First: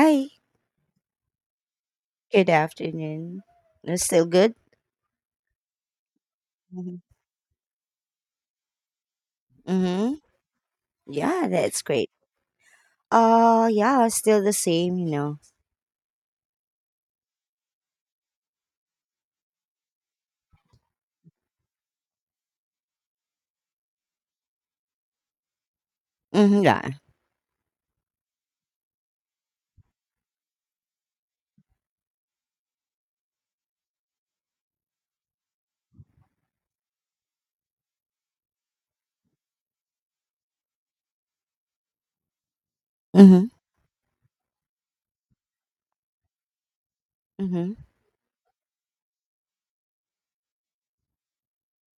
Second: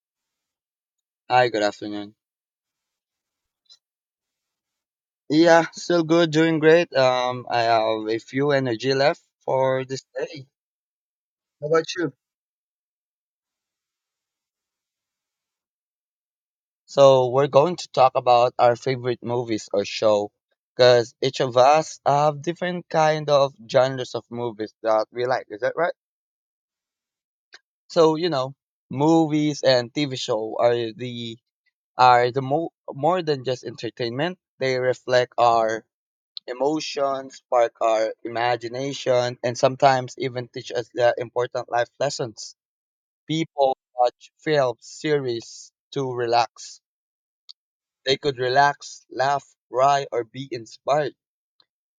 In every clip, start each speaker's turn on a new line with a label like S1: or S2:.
S1: Hi,
S2: Hi, good afternoon.
S1: good afternoon. Still good?
S2: Yeah, still good, doing great.
S1: Mhm.
S2: I have a few energy left for this
S1: Mm-hmm.
S2: day.
S1: Yeah,
S2: How
S1: that's
S2: about
S1: great.
S2: you?
S1: Yeah, still the same, you know.
S2: So we're going to talk about our favorite movies or show, because each of us have different kind of genres of movies that we like. Is that right?
S1: Mm-hmm, yeah.
S2: So you know, movies and TV show are more than just entertainment. They reflect our emotions, spark our imagination, and sometimes even teach us the important life lessons.
S1: Mm-hmm.
S2: People watch films, series to relax.
S1: Mm-hmm.
S2: They could relax, laugh, cry, or be inspired.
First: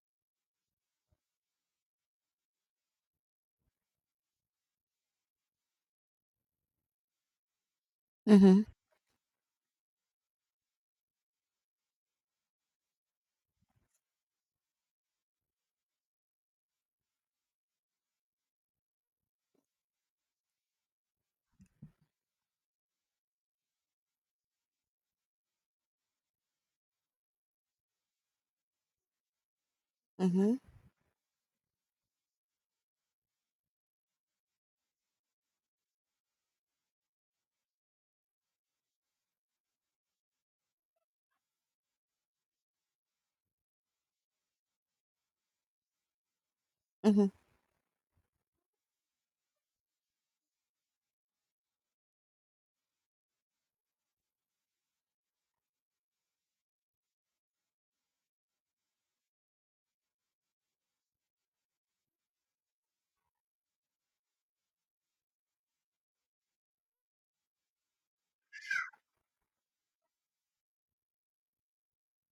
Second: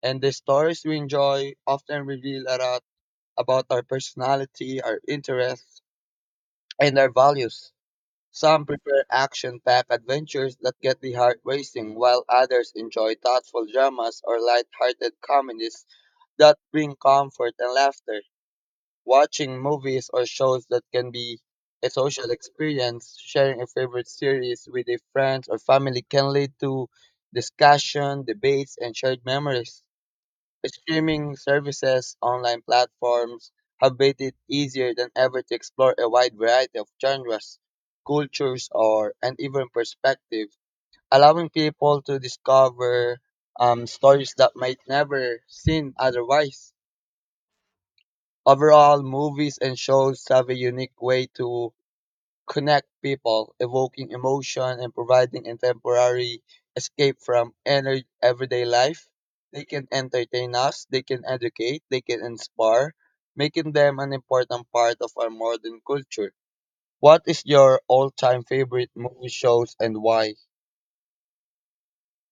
S2: And the stories we enjoy often reveal a lot about our personality, our interests, and our values.
S1: Mm-hmm.
S2: Some prefer action-packed adventures that get the heart racing, while others enjoy thoughtful dramas or light-hearted comedies that bring comfort and laughter. Watching movies or shows that can be a social experience, sharing a favorite series with a friend or family can lead to discussion, debates, and shared memories. Streaming services, online platforms have made it easier than ever to explore a wide variety of genres, cultures, or and even perspectives, allowing people to discover stories that might never seen otherwise.
S1: Mm-hmm.
S2: Overall, movies and shows have a unique way to connect people, evoking emotion and providing a temporary escape from everyday life. They can entertain us, they can educate, they can inspire, making them an important part of our modern culture. What is your all-time favorite movie shows and why?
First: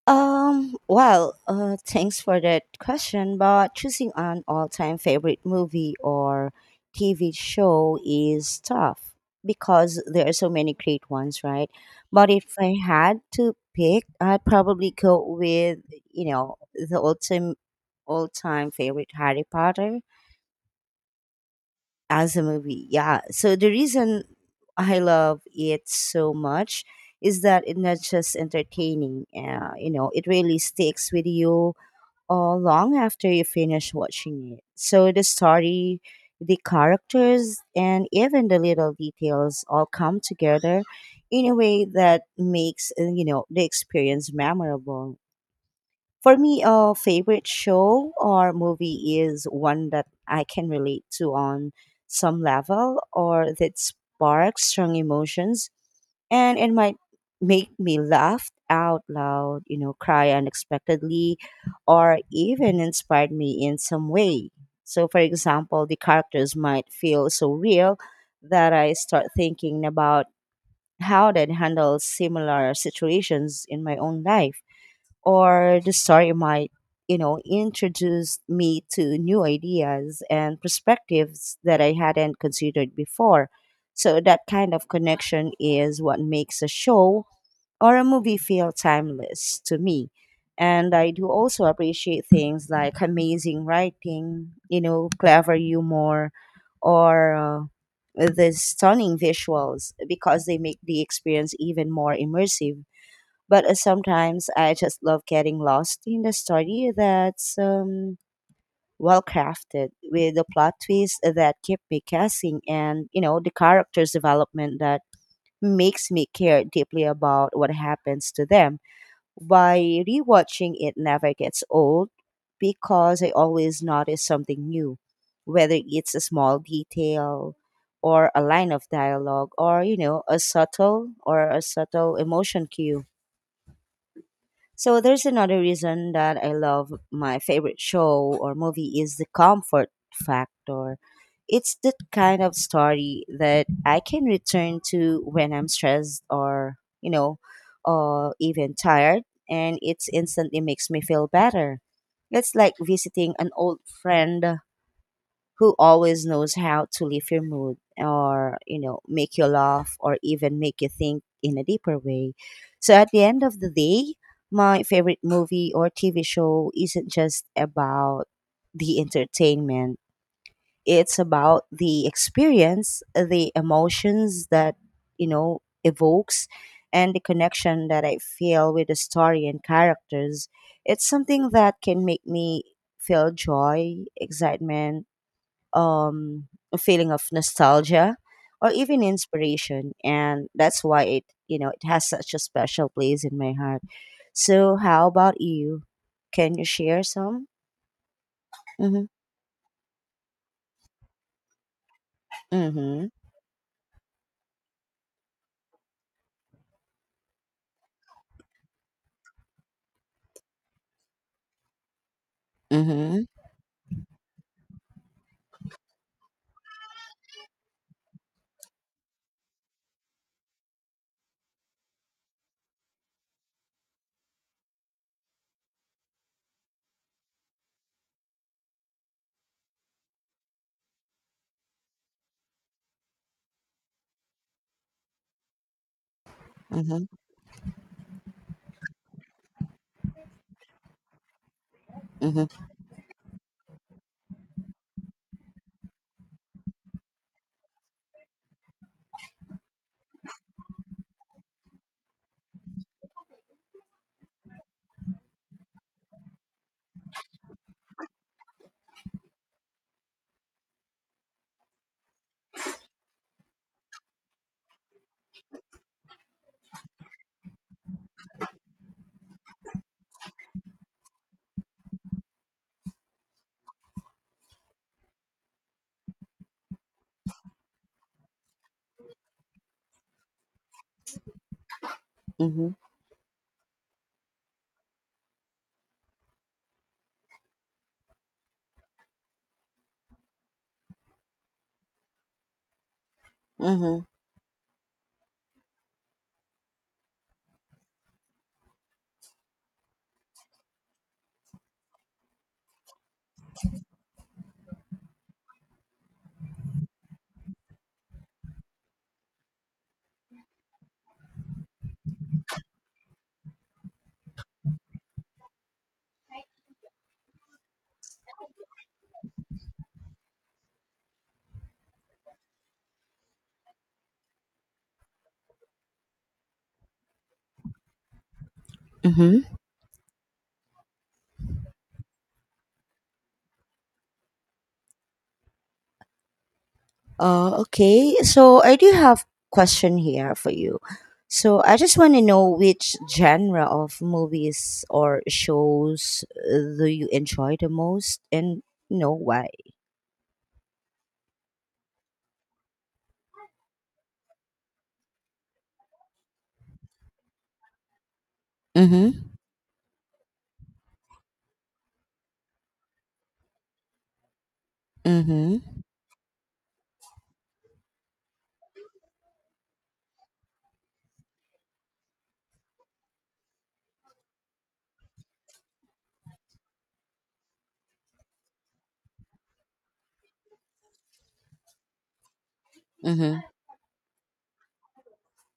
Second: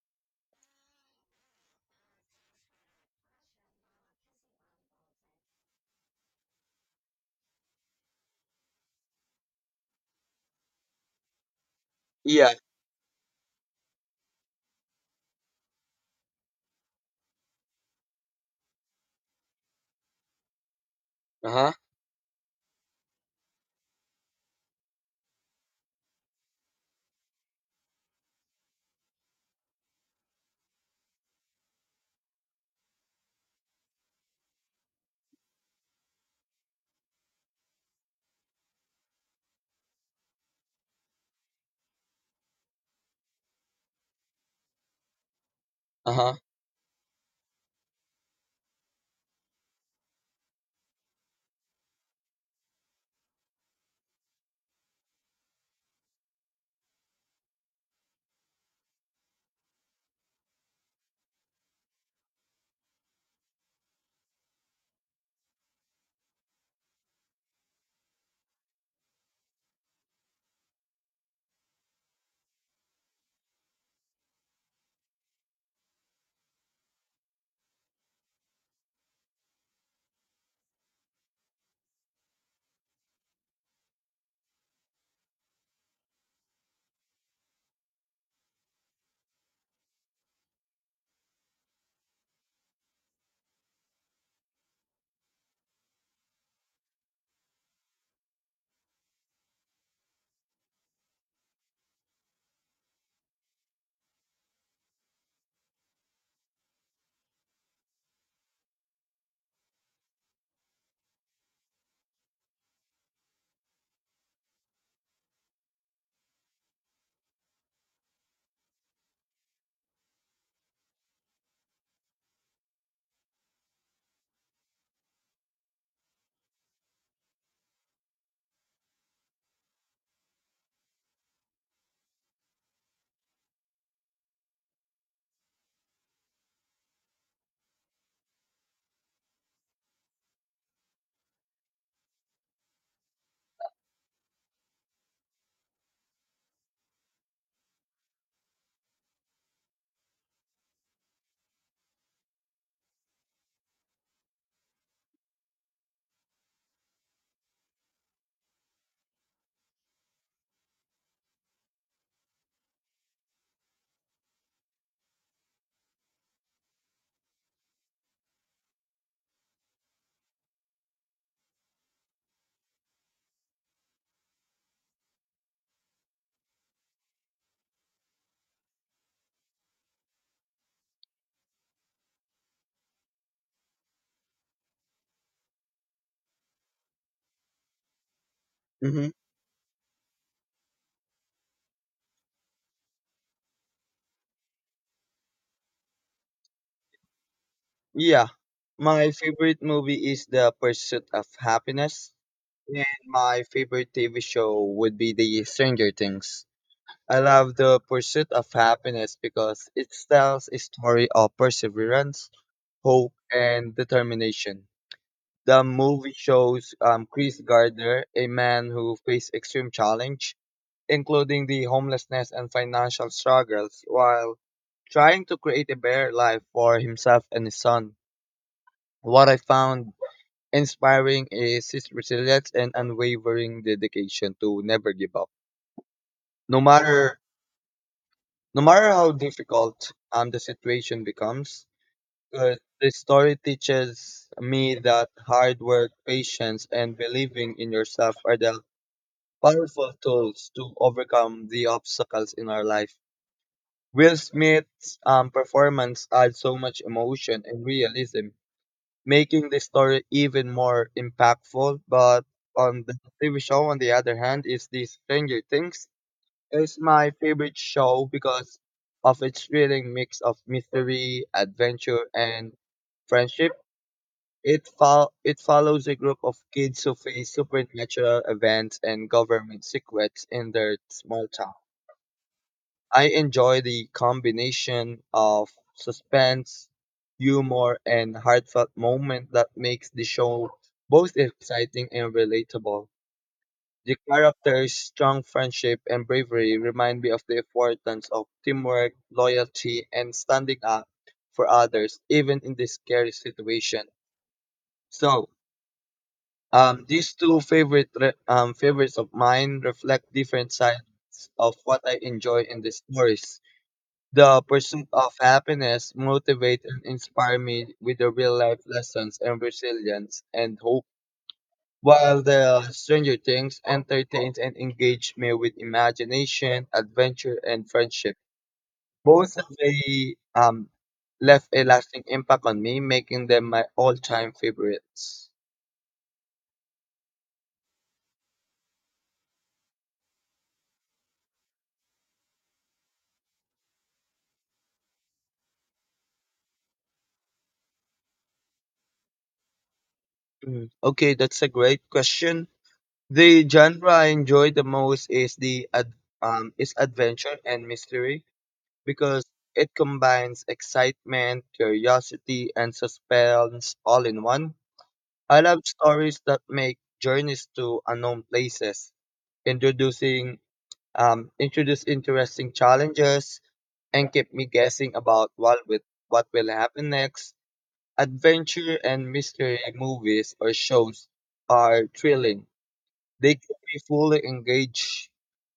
S1: Thanks for that question, but choosing an all-time favorite movie or TV show is tough because there are so many great ones, right? But
S2: Yeah.
S1: if I had to pick, I'd probably go with, the ultimate all-time favorite Harry Potter
S2: Uh-huh.
S1: as a movie. Yeah. So the reason I love it so much is that it's not just entertaining. You know, it really sticks with you long after you finish watching it. So the story, the characters, and even the little details all come together in a way that makes you know the experience memorable.
S2: Uh-huh.
S1: For me, a favorite show or movie is one that I can relate to on some level or that sparks strong emotions, and it might make me laugh out loud, cry unexpectedly, or even inspired me in some way. So, for example, the characters might feel so real that I start thinking about how they'd handle similar situations in my own life, or the story might, introduce me to new ideas and perspectives that I hadn't considered before. So that kind of connection is what makes a show or a movie feel timeless to me. And I do also appreciate things like amazing writing, clever humor, or the stunning visuals because they make the experience even more immersive, but sometimes I just love getting lost in the story that's well crafted, with the plot twists that keep me guessing and, the character's development that makes me care deeply about what happens to them. By rewatching, it never gets old because I always notice something new, whether it's a small detail or a line of dialogue or, a subtle or a subtle emotion cue. So there's another reason that I love my favorite show or movie is the comfort factor. It's the kind of story that I can return to when I'm stressed or, you know, or even tired, and it instantly makes me feel better. It's like visiting an old friend who always knows how to lift your mood or make you laugh or even make you think in a deeper way. So at the end of the day, my favorite movie or TV show isn't just about the entertainment. It's about the experience, the emotions that evokes, and the connection that I feel with the story and characters. It's something that can make me feel joy, excitement, a feeling of nostalgia, or even
S2: Mm-hmm.
S1: inspiration. And that's why it, it has such a special place in my heart. So, how about you? Can you share some?
S2: Yeah.
S1: Mm-hmm.
S2: My favorite movie is The Pursuit of Happiness. And
S1: Mm-hmm.
S2: my favorite TV show would be The Stranger Things. I love The Pursuit of Happiness because it tells a story of perseverance, hope,
S1: Mm-hmm.
S2: and determination. The movie shows Chris Gardner, a man who faced extreme challenge, including the homelessness and financial struggles, while trying to create a better life for himself and his son. What I found inspiring is his resilience and unwavering dedication to never give up. No
S1: Mm-hmm.
S2: matter no matter how difficult the situation becomes. uh,
S1: Mm-hmm.
S2: this story teaches me that hard work, patience, and believing in yourself are the powerful tools to overcome the obstacles in our life. Will Smith's performance adds so much emotion and realism, making the story even more impactful. But on the TV show, on the other hand, is the Stranger Things. It's my favorite show because of its thrilling mix of mystery, adventure, and friendship. It follows a group of kids who face supernatural events and government secrets in their small town.
S1: Mm-hmm.
S2: I enjoy the combination of suspense, humor, and heartfelt moment that makes the show both exciting and relatable. The
S1: Mm-hmm.
S2: characters' strong friendship and bravery remind me of the importance of teamwork, loyalty, and standing up for others, even in this scary situation. So, these two favorites of mine reflect different sides of what I enjoy in the stories. The pursuit of happiness motivate and inspire me with the real life lessons and resilience and hope, while the Stranger Things entertains and engages me with imagination, adventure, and friendship. Both
S1: Mm-hmm.
S2: of they left a lasting impact on me, making them my all-time favorites.
S1: Okay. So I do have question here for you. So I just want to know which genre of movies or shows do you enjoy the most, and you know why?
S2: Okay, that's a great question. The genre I enjoy the most is adventure and mystery because it combines excitement, curiosity, and suspense all in one. I love
S1: Mhm.
S2: stories that make journeys to unknown places, introducing introduce interesting challenges, and keep me guessing about what will happen next. Adventure and mystery movies or shows are thrilling. They
S1: Mhm.
S2: keep me fully engaged,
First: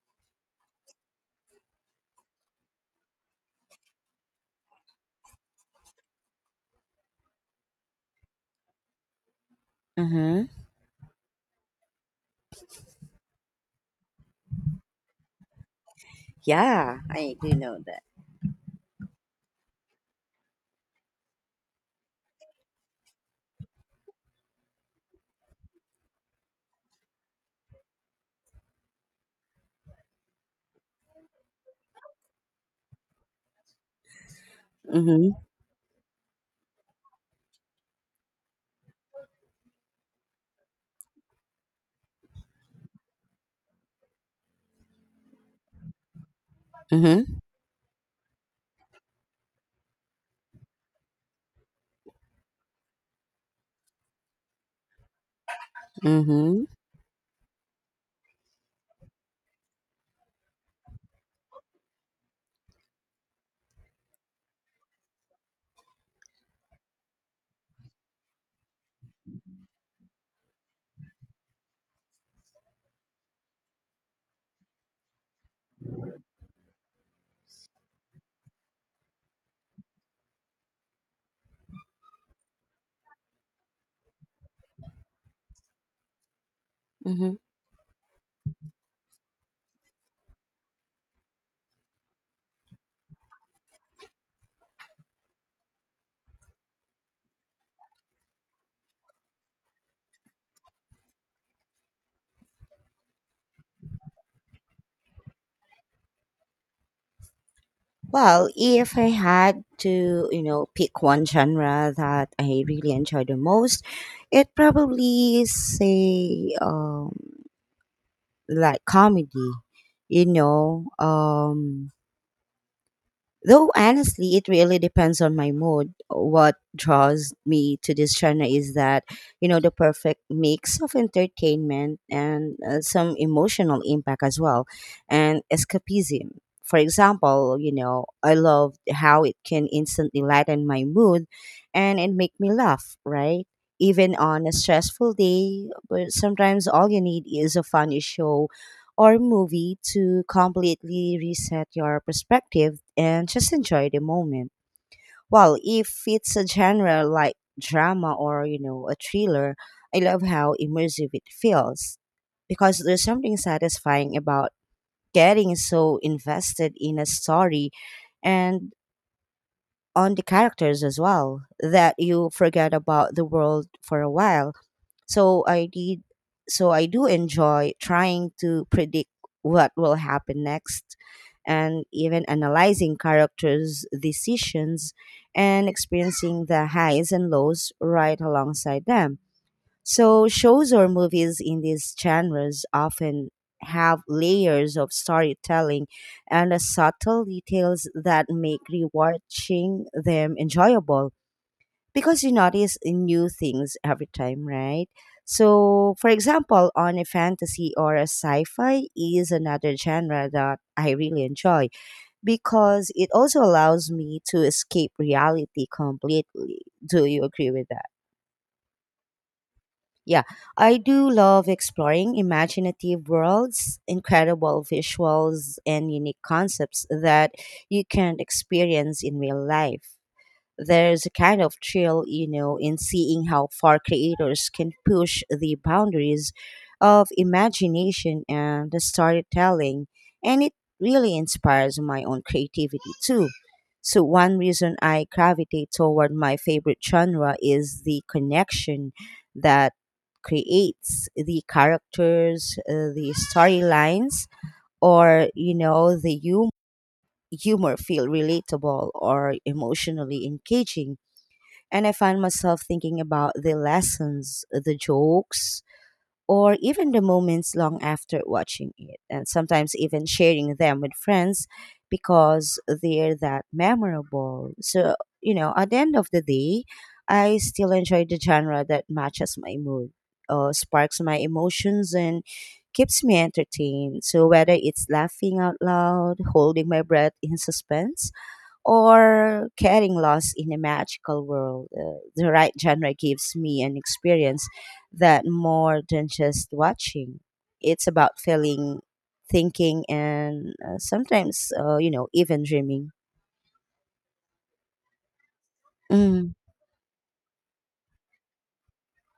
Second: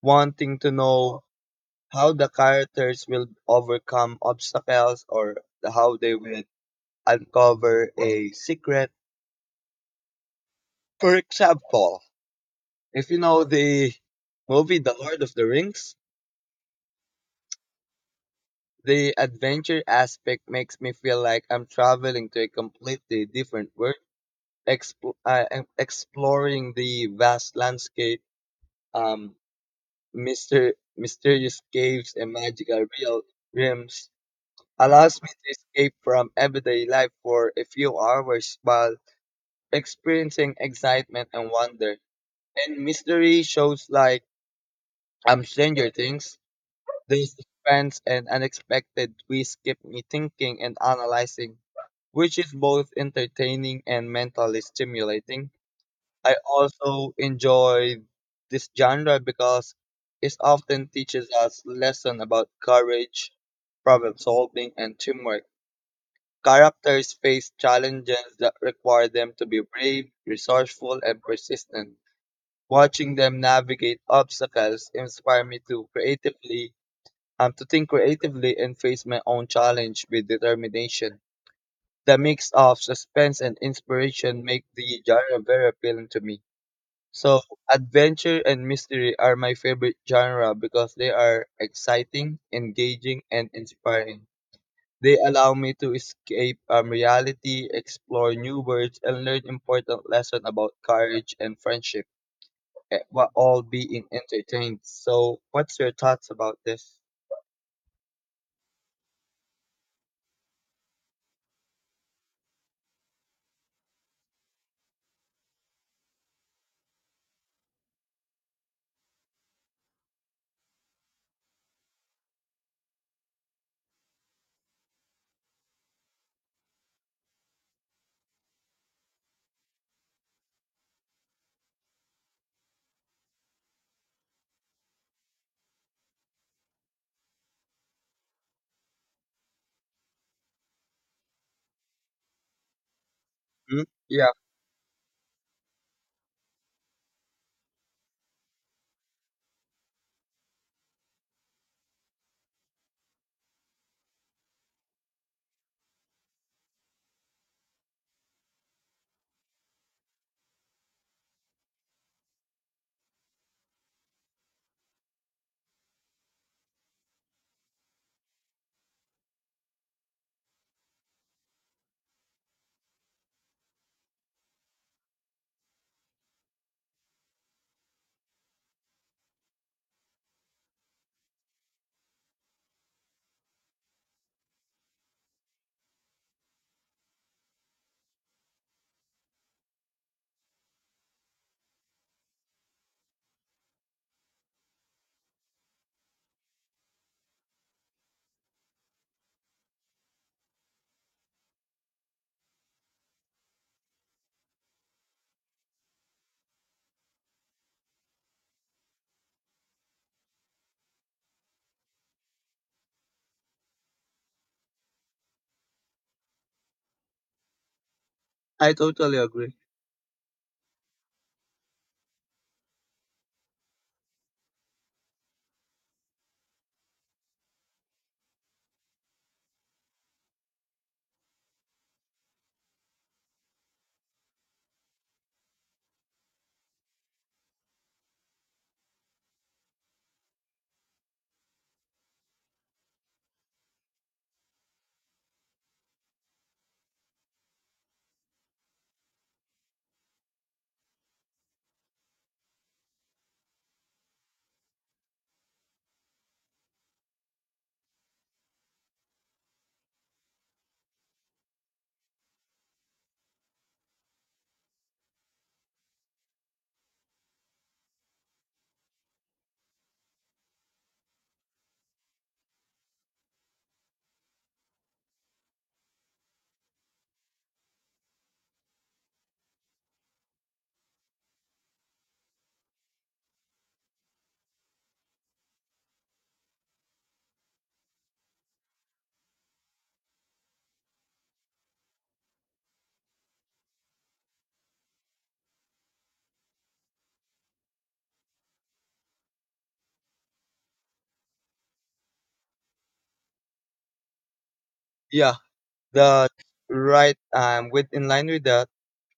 S2: wanting to know how the characters will overcome obstacles or how they will uncover a secret.
S1: Mhm.
S2: For example, if you know the movie The Lord of the Rings,
S1: Yeah, I do know that.
S2: the adventure aspect makes me feel like I'm traveling to a completely different world, and exploring the vast landscape, um, mysterious caves, and magical realms allows me
S1: Mhm.
S2: to escape from everyday life for a few hours while experiencing excitement and wonder. And mystery shows like Stranger Things, the
S1: Mhm.
S2: suspense and unexpected twists keep me thinking and analyzing, which is both entertaining and mentally stimulating. I
S1: Mhm.
S2: also enjoy this genre because it often teaches us lessons about courage, problem solving, and teamwork. Characters face challenges that require them to be brave, resourceful, and persistent. Watching them navigate obstacles inspire me to think creatively and face my own challenge with determination. The mix of suspense and inspiration make the genre very appealing to me.
S1: Mhm.
S2: So, adventure and mystery are my favorite genre because they are exciting, engaging, and inspiring. They allow me to escape reality, explore new worlds, and learn important lessons about courage and friendship, while all being entertained. So, what's your thoughts about this?
S1: Well, if I had to, pick one genre that I really enjoy the most, it probably say like comedy. You know, um Though honestly, it really depends on my mood. What draws me to this genre is that, the perfect mix of entertainment and some emotional impact as well, and escapism. For example, I love how it can instantly lighten my mood and it make me laugh, right?
S2: Hmm?
S1: Even
S2: Yeah,
S1: on a stressful day, but sometimes all you need is a funny show or movie to completely reset your perspective and just enjoy the moment. Well, if it's a genre like drama or, a thriller, I love how immersive it feels because there's something satisfying about getting so invested in a story and on the characters as well, that you forget about the world for a while. So I did so I do enjoy trying to predict what will happen next, and even analyzing characters' decisions, and experiencing the highs and lows right alongside them. So shows or movies in these genres often have layers of storytelling and subtle details that make rewatching them enjoyable because you notice new things every time, right? So, for example, on a fantasy or a sci fi is another genre that I really enjoy because it also allows me to escape reality completely. Do you agree with that?
S2: I totally agree.
S1: Yeah, I do love exploring imaginative worlds, incredible visuals, and unique concepts that you can't experience in real life. There's a kind of thrill, in seeing how far creators can push the boundaries of imagination and the storytelling. And it really inspires my own creativity too. So, one reason I gravitate toward my favorite genre is the connection that creates the characters, the storylines, or, the humor feel relatable or emotionally engaging, and I find myself thinking about the lessons, the jokes, or even the moments long after watching it, and sometimes even sharing them with friends because they're that memorable. So, at the end of the day, I still enjoy the genre that matches my mood, sparks my emotions, and keeps me entertained. So, whether it's laughing out loud, holding my breath in suspense, or getting lost in a magical world. The right genre gives me an experience that more than just watching. It's about feeling, thinking, and sometimes, even dreaming.
S2: Yeah, the
S1: Mm,
S2: right. With in line with that,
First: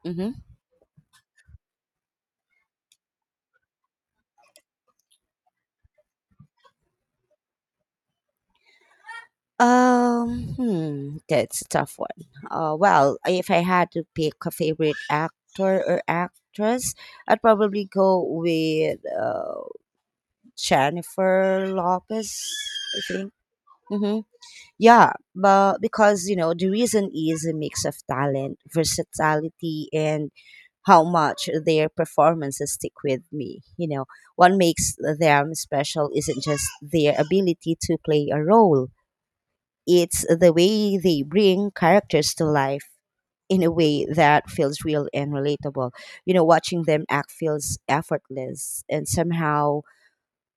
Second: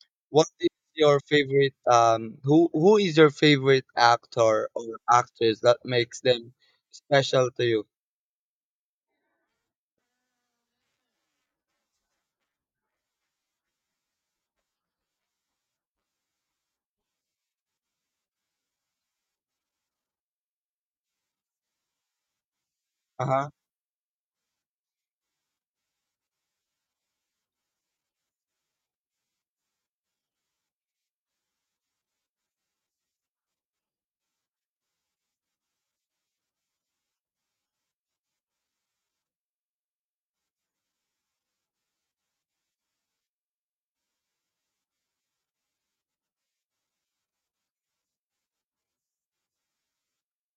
S1: hmm
S2: what is your favorite? Who is your favorite actor or actress that makes them special to you?
S1: That's a tough one. Well, if I had to pick a favorite actor or actress, I'd probably go with Jennifer Lopez, I
S2: Uh
S1: think.
S2: huh.
S1: Mhm. Yeah, but because you know the reason is a mix of talent, versatility, and how much their performances stick with me. You know, what makes them special isn't just their ability to play a role; it's the way they bring characters to life in a way that feels real and relatable. You know, watching them act feels effortless and somehow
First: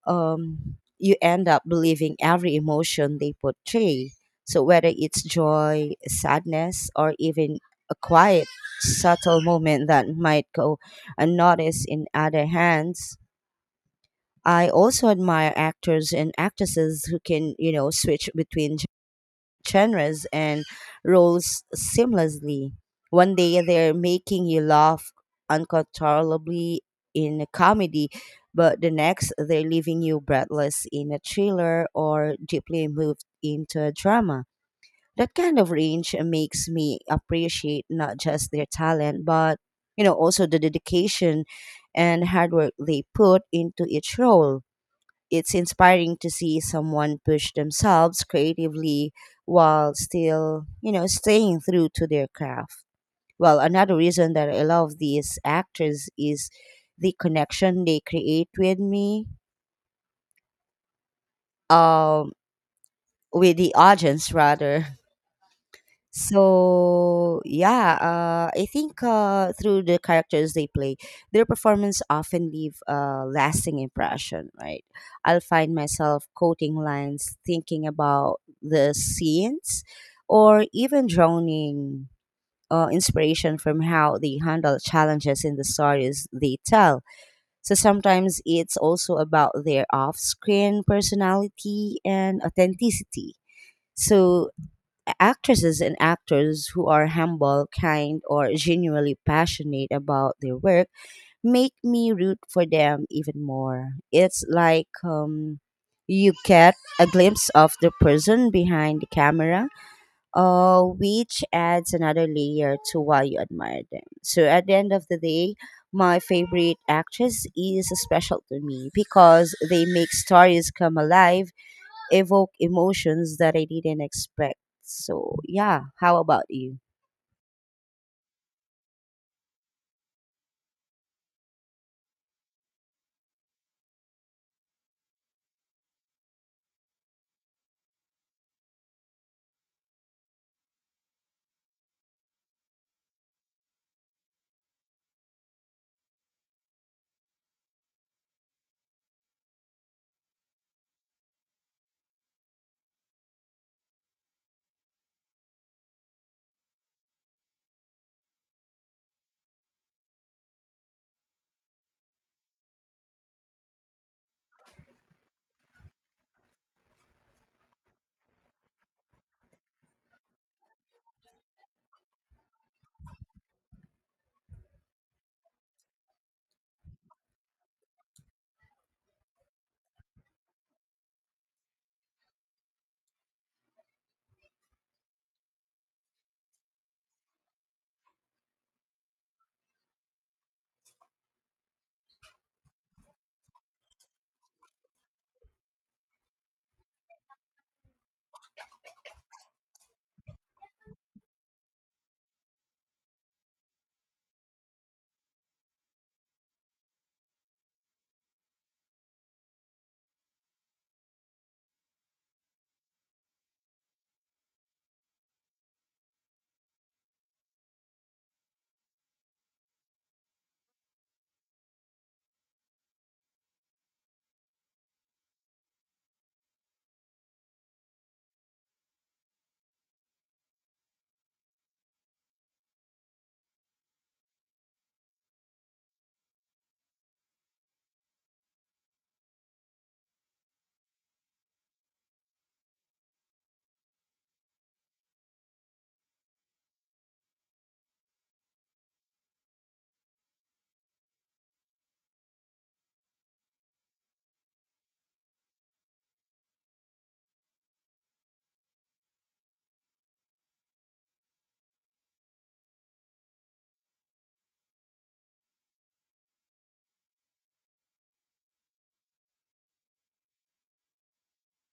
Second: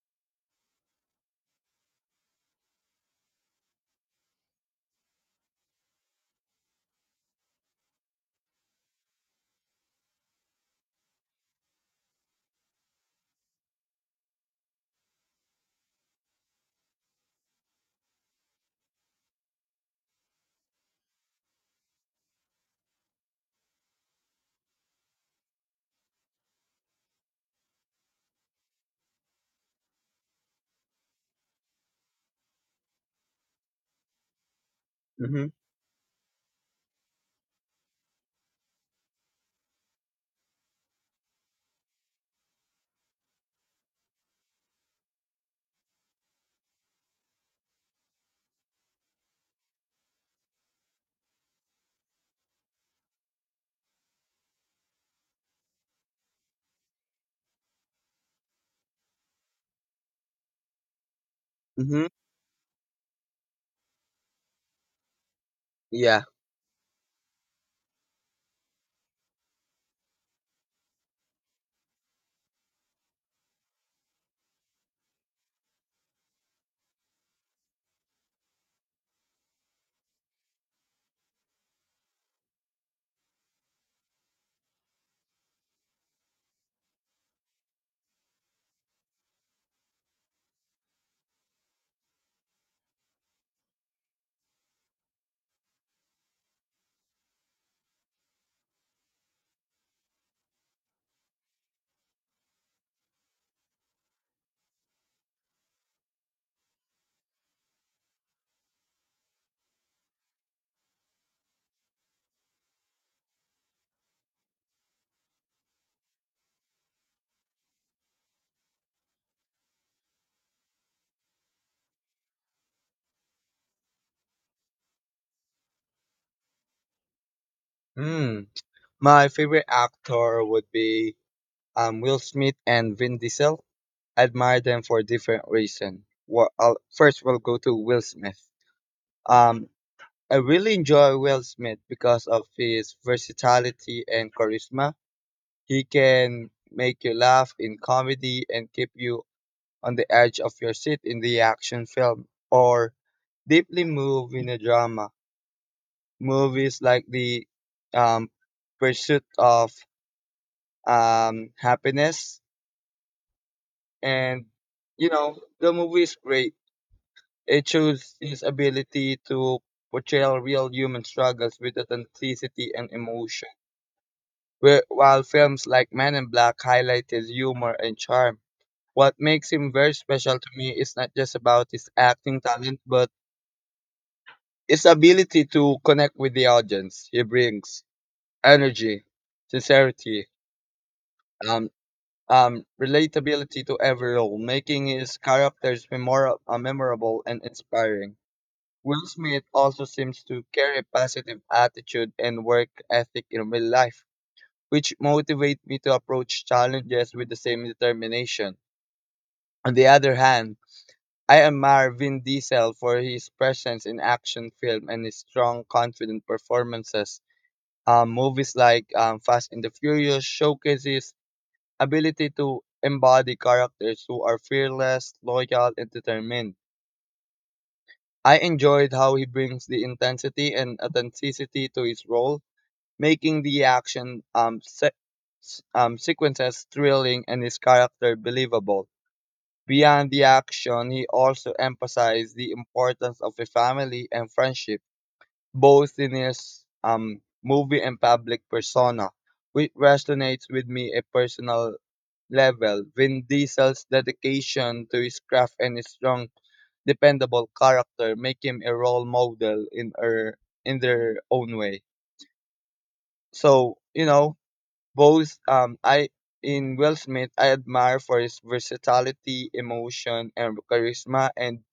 S1: you end up believing every emotion they portray. So whether it's joy, sadness, or even a quiet, subtle moment that might go unnoticed in other hands, I also admire actors and actresses who can, switch between genres and roles seamlessly. One day they're making you laugh uncontrollably in a comedy, but the next they're leaving you breathless in a thriller or deeply moved into a drama. That
S2: Mhm.
S1: kind of range makes me appreciate not just their talent, but also the dedication and hard work they put into each role. It's inspiring to see someone push themselves creatively while still, staying true to their craft. Well, another reason that I love these actors is the connection they create with me,
S2: Mhm.
S1: um, with the audience rather.
S2: Yeah.
S1: So yeah, I think through the characters they play, their performance often leave a lasting impression. Right, I'll find myself quoting lines, thinking about the scenes, or even drowning inspiration from how they handle challenges in the stories they tell. So sometimes it's also about their off-screen personality and authenticity. So actresses and actors who are humble, kind, or genuinely passionate about their work make me root for them even more. It's like you get a glimpse of the person behind the camera, which adds another layer to why you admire them. So at the end of the day, my favorite actress is special to me because they make stories come alive, evoke emotions that I didn't expect. So, yeah, how about you?
S2: Hmm. My favorite actor would be Will Smith and Vin Diesel. I admire them for different reasons. Well, first, we'll go to Will Smith. Um, I really enjoy Will Smith because of his versatility and charisma. He can make you laugh in comedy and keep you on the edge of your seat in the action film or deeply move in a drama. Movies like the um, Pursuit of Happiness and you know the movie is great. It shows his ability to portray real human struggles with authenticity and emotion. Where, while films like Men in Black highlight his humor and charm, what makes him very special to me is not just about his acting talent, but his ability to connect with the audience. He brings energy, sincerity, um, relatability to every role, making his characters memorable and inspiring. Will Smith also seems to carry a positive attitude and work ethic in real life, which motivate me to approach challenges with the same determination. On the other hand, I admire Vin Diesel for his presence in action film and his strong, confident performances. Movies like Fast and the Furious showcases ability to embody characters who are fearless, loyal, and determined. I enjoyed how he brings the intensity and authenticity to his role, making the action sequences thrilling and his character believable. Beyond the action, he also emphasized the importance of a family and friendship, both in his movie and public persona, which resonates with me a personal level. Vin Diesel's dedication to his craft and his strong, dependable character make him a role model in their own way. So you know, both I in Will Smith I admire for his versatility, emotion and charisma, and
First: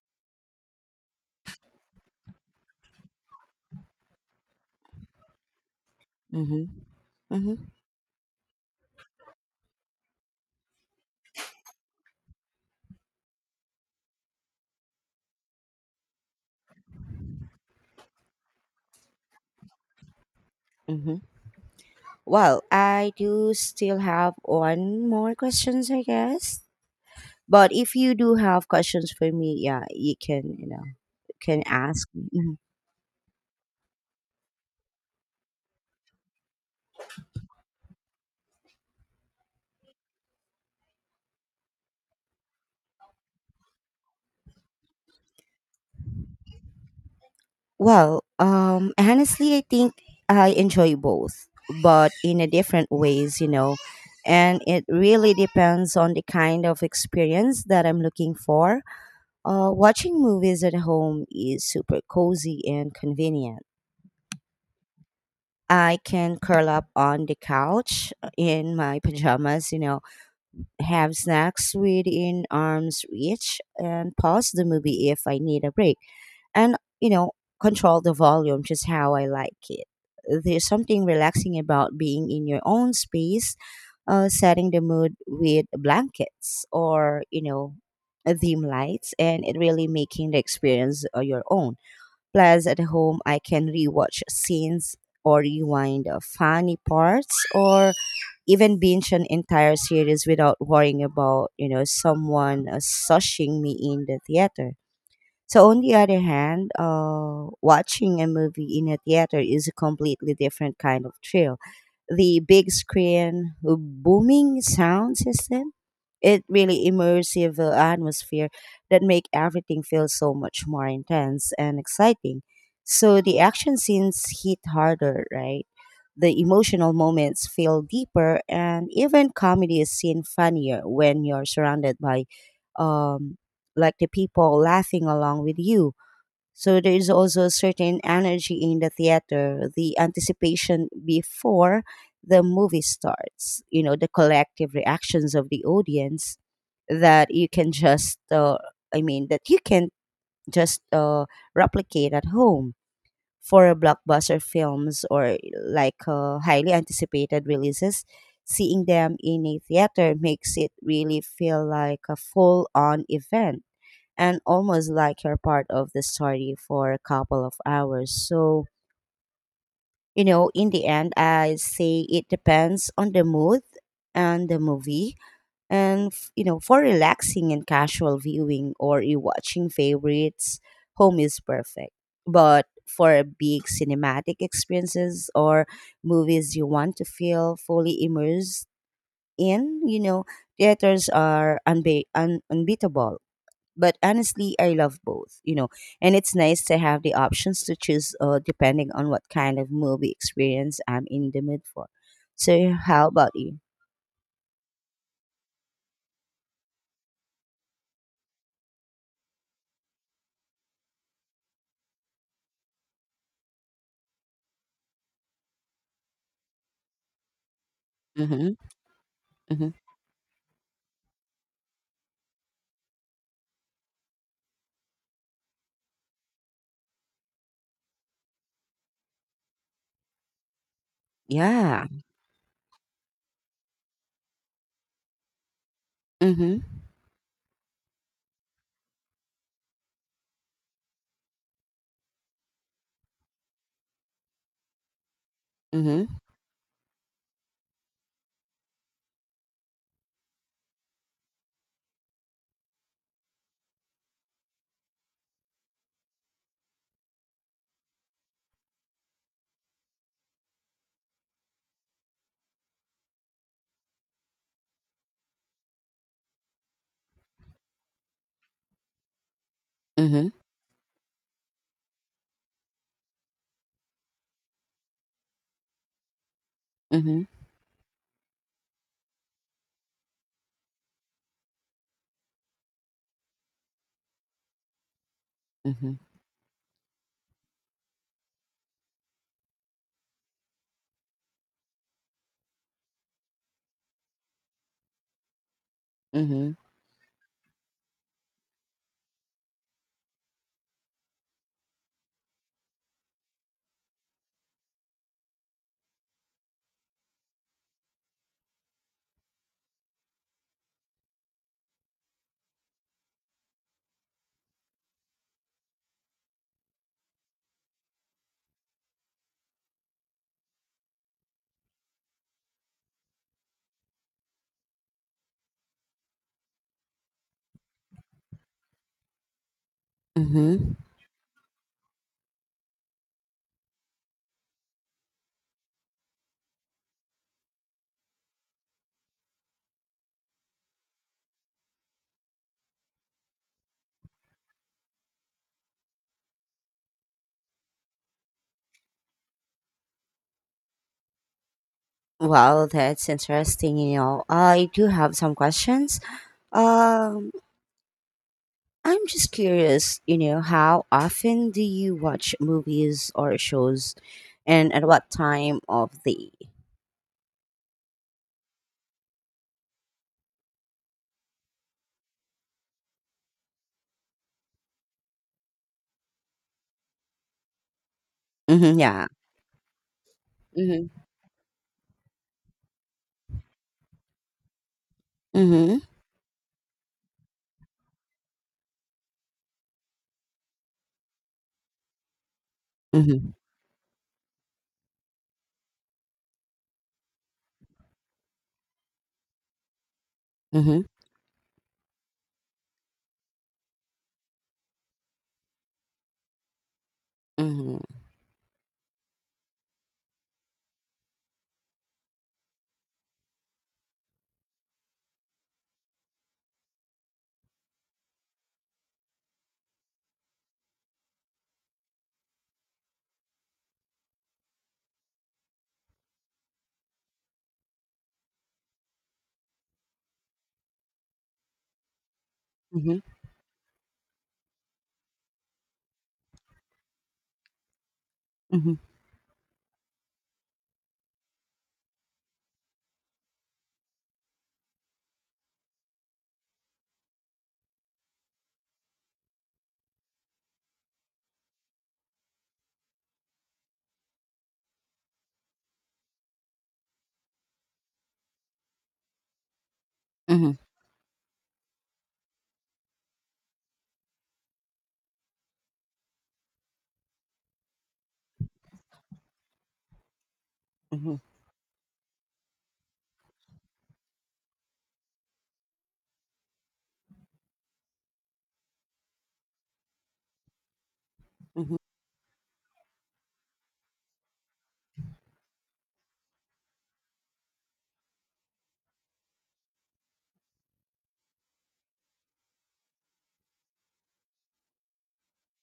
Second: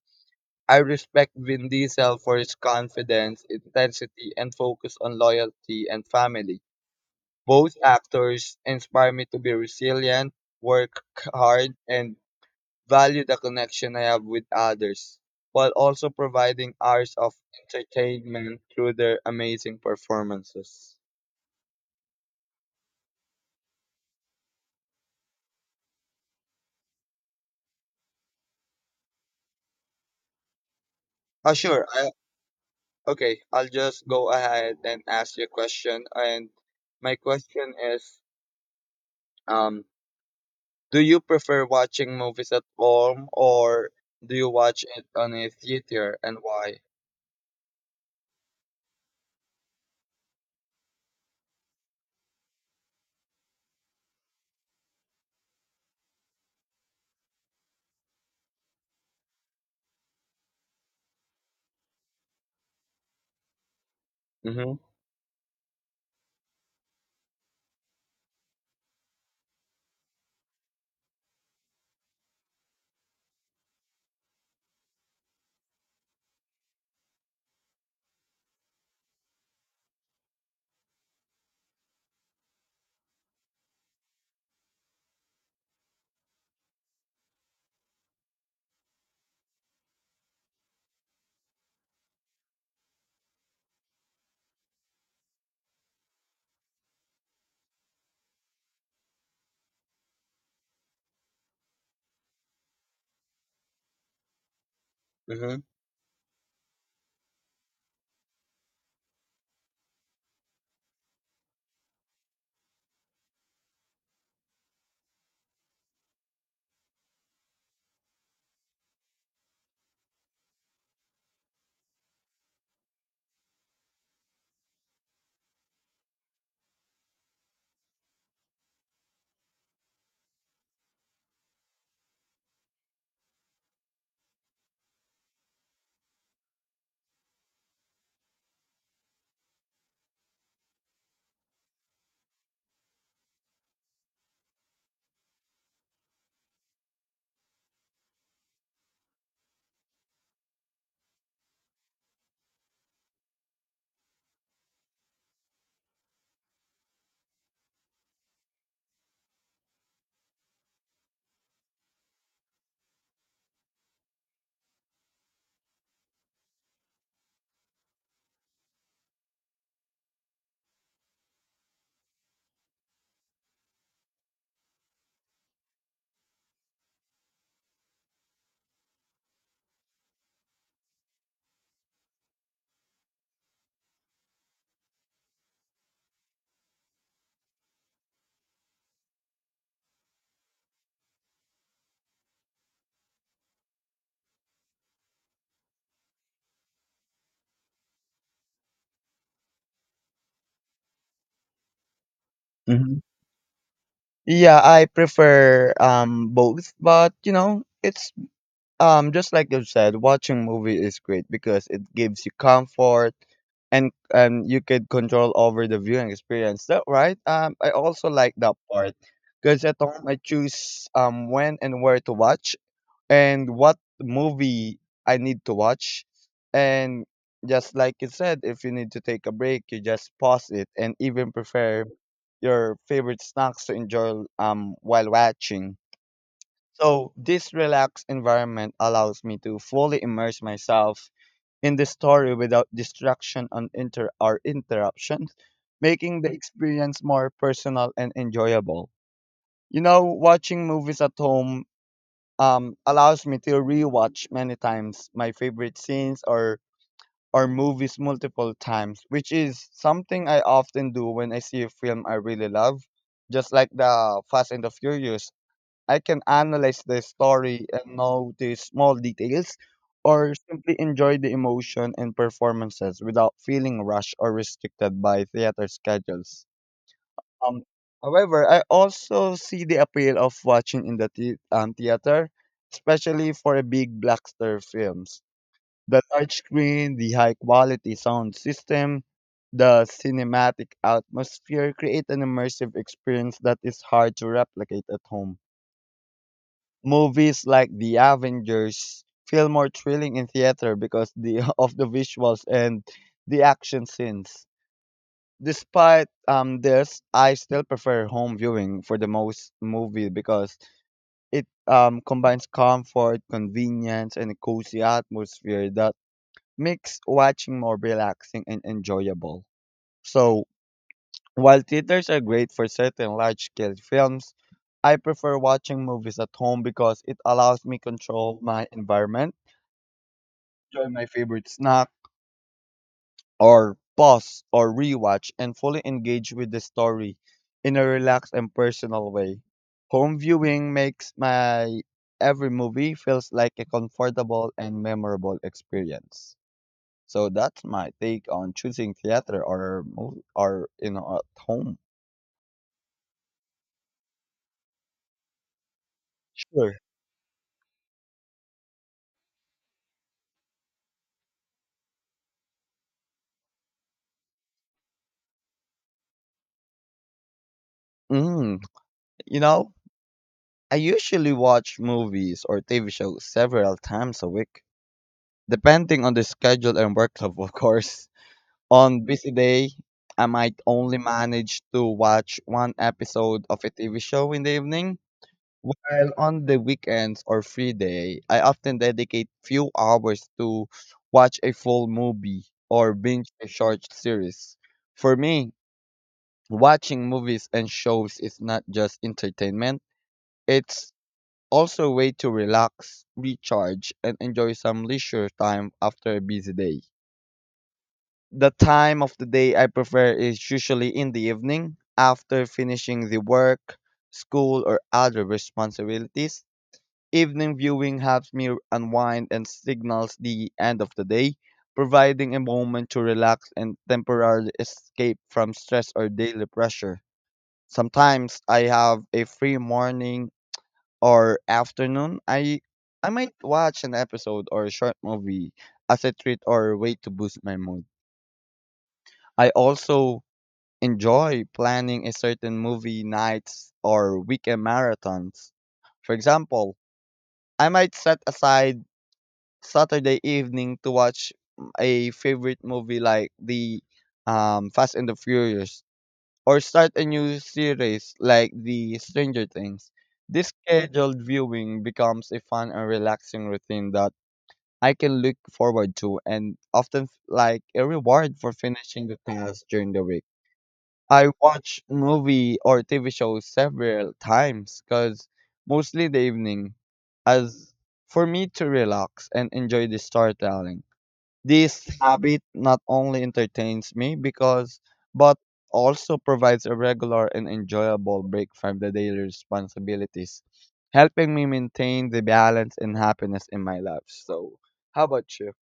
S2: I respect Vin Diesel for his confidence, intensity and focus on loyalty and family.
S1: Mm-hmm. Mm-hmm.
S2: Both actors inspire me to be resilient, work hard and value the connection I have with others while also providing hours of entertainment through their amazing performances.
S1: Hmm. Well, I do still have one more questions, I guess. But if you do have questions for me, yeah, you can,
S2: Ah,
S1: can
S2: sure.
S1: ask
S2: I
S1: me. Mhm.
S2: Okay, I'll just go ahead and ask you a question. And my question is, um, do you prefer watching movies at home or do you watch it on a theater and why?
S1: Well, honestly, I think I enjoy both, but in a different ways, you know, and it really depends on the kind of experience that I'm looking for. Watching movies at home is super cozy and convenient.
S2: Mm-hmm.
S1: I can curl up on the couch in my pajamas, have snacks within arm's reach, and pause the movie if I need a break. And, control the volume just how I like it. There's something relaxing about being in your own space, setting the mood with blankets or, dim lights, and it really making the experience your own. Plus, at home, I can rewatch scenes or rewind funny parts or even binge an entire series without worrying about, someone sushing me in the theater.
S2: Mm-hmm.
S1: So, on the other hand, watching a movie in a theater is a completely different kind of thrill. The big screen, booming sound system, it really immersive atmosphere that make everything feel so much more intense and exciting. So the action scenes hit harder, right? The emotional moments feel deeper, and even comedy is seen funnier when you're surrounded by, um, like the people laughing along with you. So there is also a certain energy in the theater, the anticipation before the movie starts, you know, the collective reactions of the audience that you can just, I mean, that you can just replicate at home for blockbuster films or like highly anticipated releases. Seeing them in a theater makes it really feel like a full on event and almost like you're part of the story for a couple of hours. So, you know, in the end, I say it depends on the mood and the movie. And, you know, for relaxing and casual viewing or rewatching favorites, home is perfect. But for big cinematic experiences or movies you want to feel fully immersed in, you know, theaters are unbeatable. But honestly, I love both, you know, and it's nice to have the options to choose, depending on what kind of movie experience I'm in the mood for. So
S2: Hmm.
S1: how about you?
S2: Yeah, I prefer both, but you know, it's just like you said, watching movie is great because it gives you comfort and you could control over the viewing experience. That right? I also like
S1: Mm-hmm.
S2: that part because
S1: Mm-hmm.
S2: at home I choose when and where to watch and what movie I need to watch. And just like you said, if you need to take a break, you just pause it and even
S1: Yeah.
S2: prepare your favorite snacks to enjoy while watching.
S1: Mm-hmm.
S2: So, this relaxed environment allows me to fully immerse myself in the story without distraction or interruptions,
S1: Mm-hmm.
S2: making the experience more personal and enjoyable. You know, watching movies at home allows me to rewatch many times my favorite scenes or movies multiple times, which is something I often do when I see a film I really love, just like the Fast and the Furious. I can analyze the story and know the small details,
S1: Mm-hmm.
S2: or simply enjoy the emotion and performances without feeling rushed or restricted by theater schedules.
S1: Mm-hmm.
S2: Um, However, I also see the appeal of watching in the theater, especially for a big blockbuster films. The
S1: Mm-hmm.
S2: large screen, the high quality sound system, the cinematic atmosphere create an immersive experience that is hard to replicate at home.
S1: Mm-hmm.
S2: Movies like The Avengers feel more thrilling in theater because the of the visuals and the action scenes. Despite this, I still prefer home viewing for the most movie because it combines comfort, convenience, and a cozy atmosphere that makes watching more relaxing and enjoyable. So while theaters are great for certain large-scale films, I prefer watching movies at home because it allows me control my environment,
S1: Mm-hmm.
S2: enjoy my favorite snack, or pause or rewatch and fully engage with the story in a relaxed and personal way. Home viewing makes my every movie feels like a comfortable and memorable experience. So that's my take on choosing theater or or at home.
S1: Well, that's interesting, you know. I do have some questions.
S2: Sure.
S1: Um, I'm just curious, you know, how often do you watch movies or shows and at what time of the.
S2: Mm, you know, I usually watch movies or TV shows several times a week, depending on the schedule and workload, of course.
S1: Mm-hmm,
S2: On
S1: yeah.
S2: busy day, I might
S1: Mm-hmm.
S2: only manage to watch one episode of a TV show in the evening,
S1: Mm-hmm.
S2: while on the weekends or free day, I often dedicate few hours to watch a full movie or binge
S1: Mm-hmm.
S2: a short series. For me, watching movies and shows is not just entertainment,
S1: Mm-hmm.
S2: it's also a way to relax, recharge, and enjoy some leisure time after a busy day.
S1: Mm-hmm.
S2: The time of the day I prefer is usually in the evening after finishing the work, school, or other responsibilities. Evening viewing helps me unwind and signals the end of the day, providing a moment to relax and temporarily escape from stress or daily pressure. Sometimes I have a free morning or afternoon, I
S1: Mm-hmm.
S2: I might watch an episode or a short movie as a treat or a way to boost my mood.
S1: Mm-hmm.
S2: I also enjoy planning a certain movie nights or weekend marathons. For example, I might set aside Saturday evening to watch a favorite movie like the Fast and the Furious or start a new series like the Stranger Things. This
S1: Mm-hmm.
S2: scheduled viewing becomes a fun and relaxing routine that I can look forward to and often like a reward for finishing the task during the week. I watch movie or TV shows several times because mostly the evening as for me to relax and enjoy the storytelling.
S1: Mm-hmm.
S2: This habit not only entertains me because but also provides a regular and enjoyable break from the daily responsibilities, helping me maintain the balance and happiness in my life. So, how about you?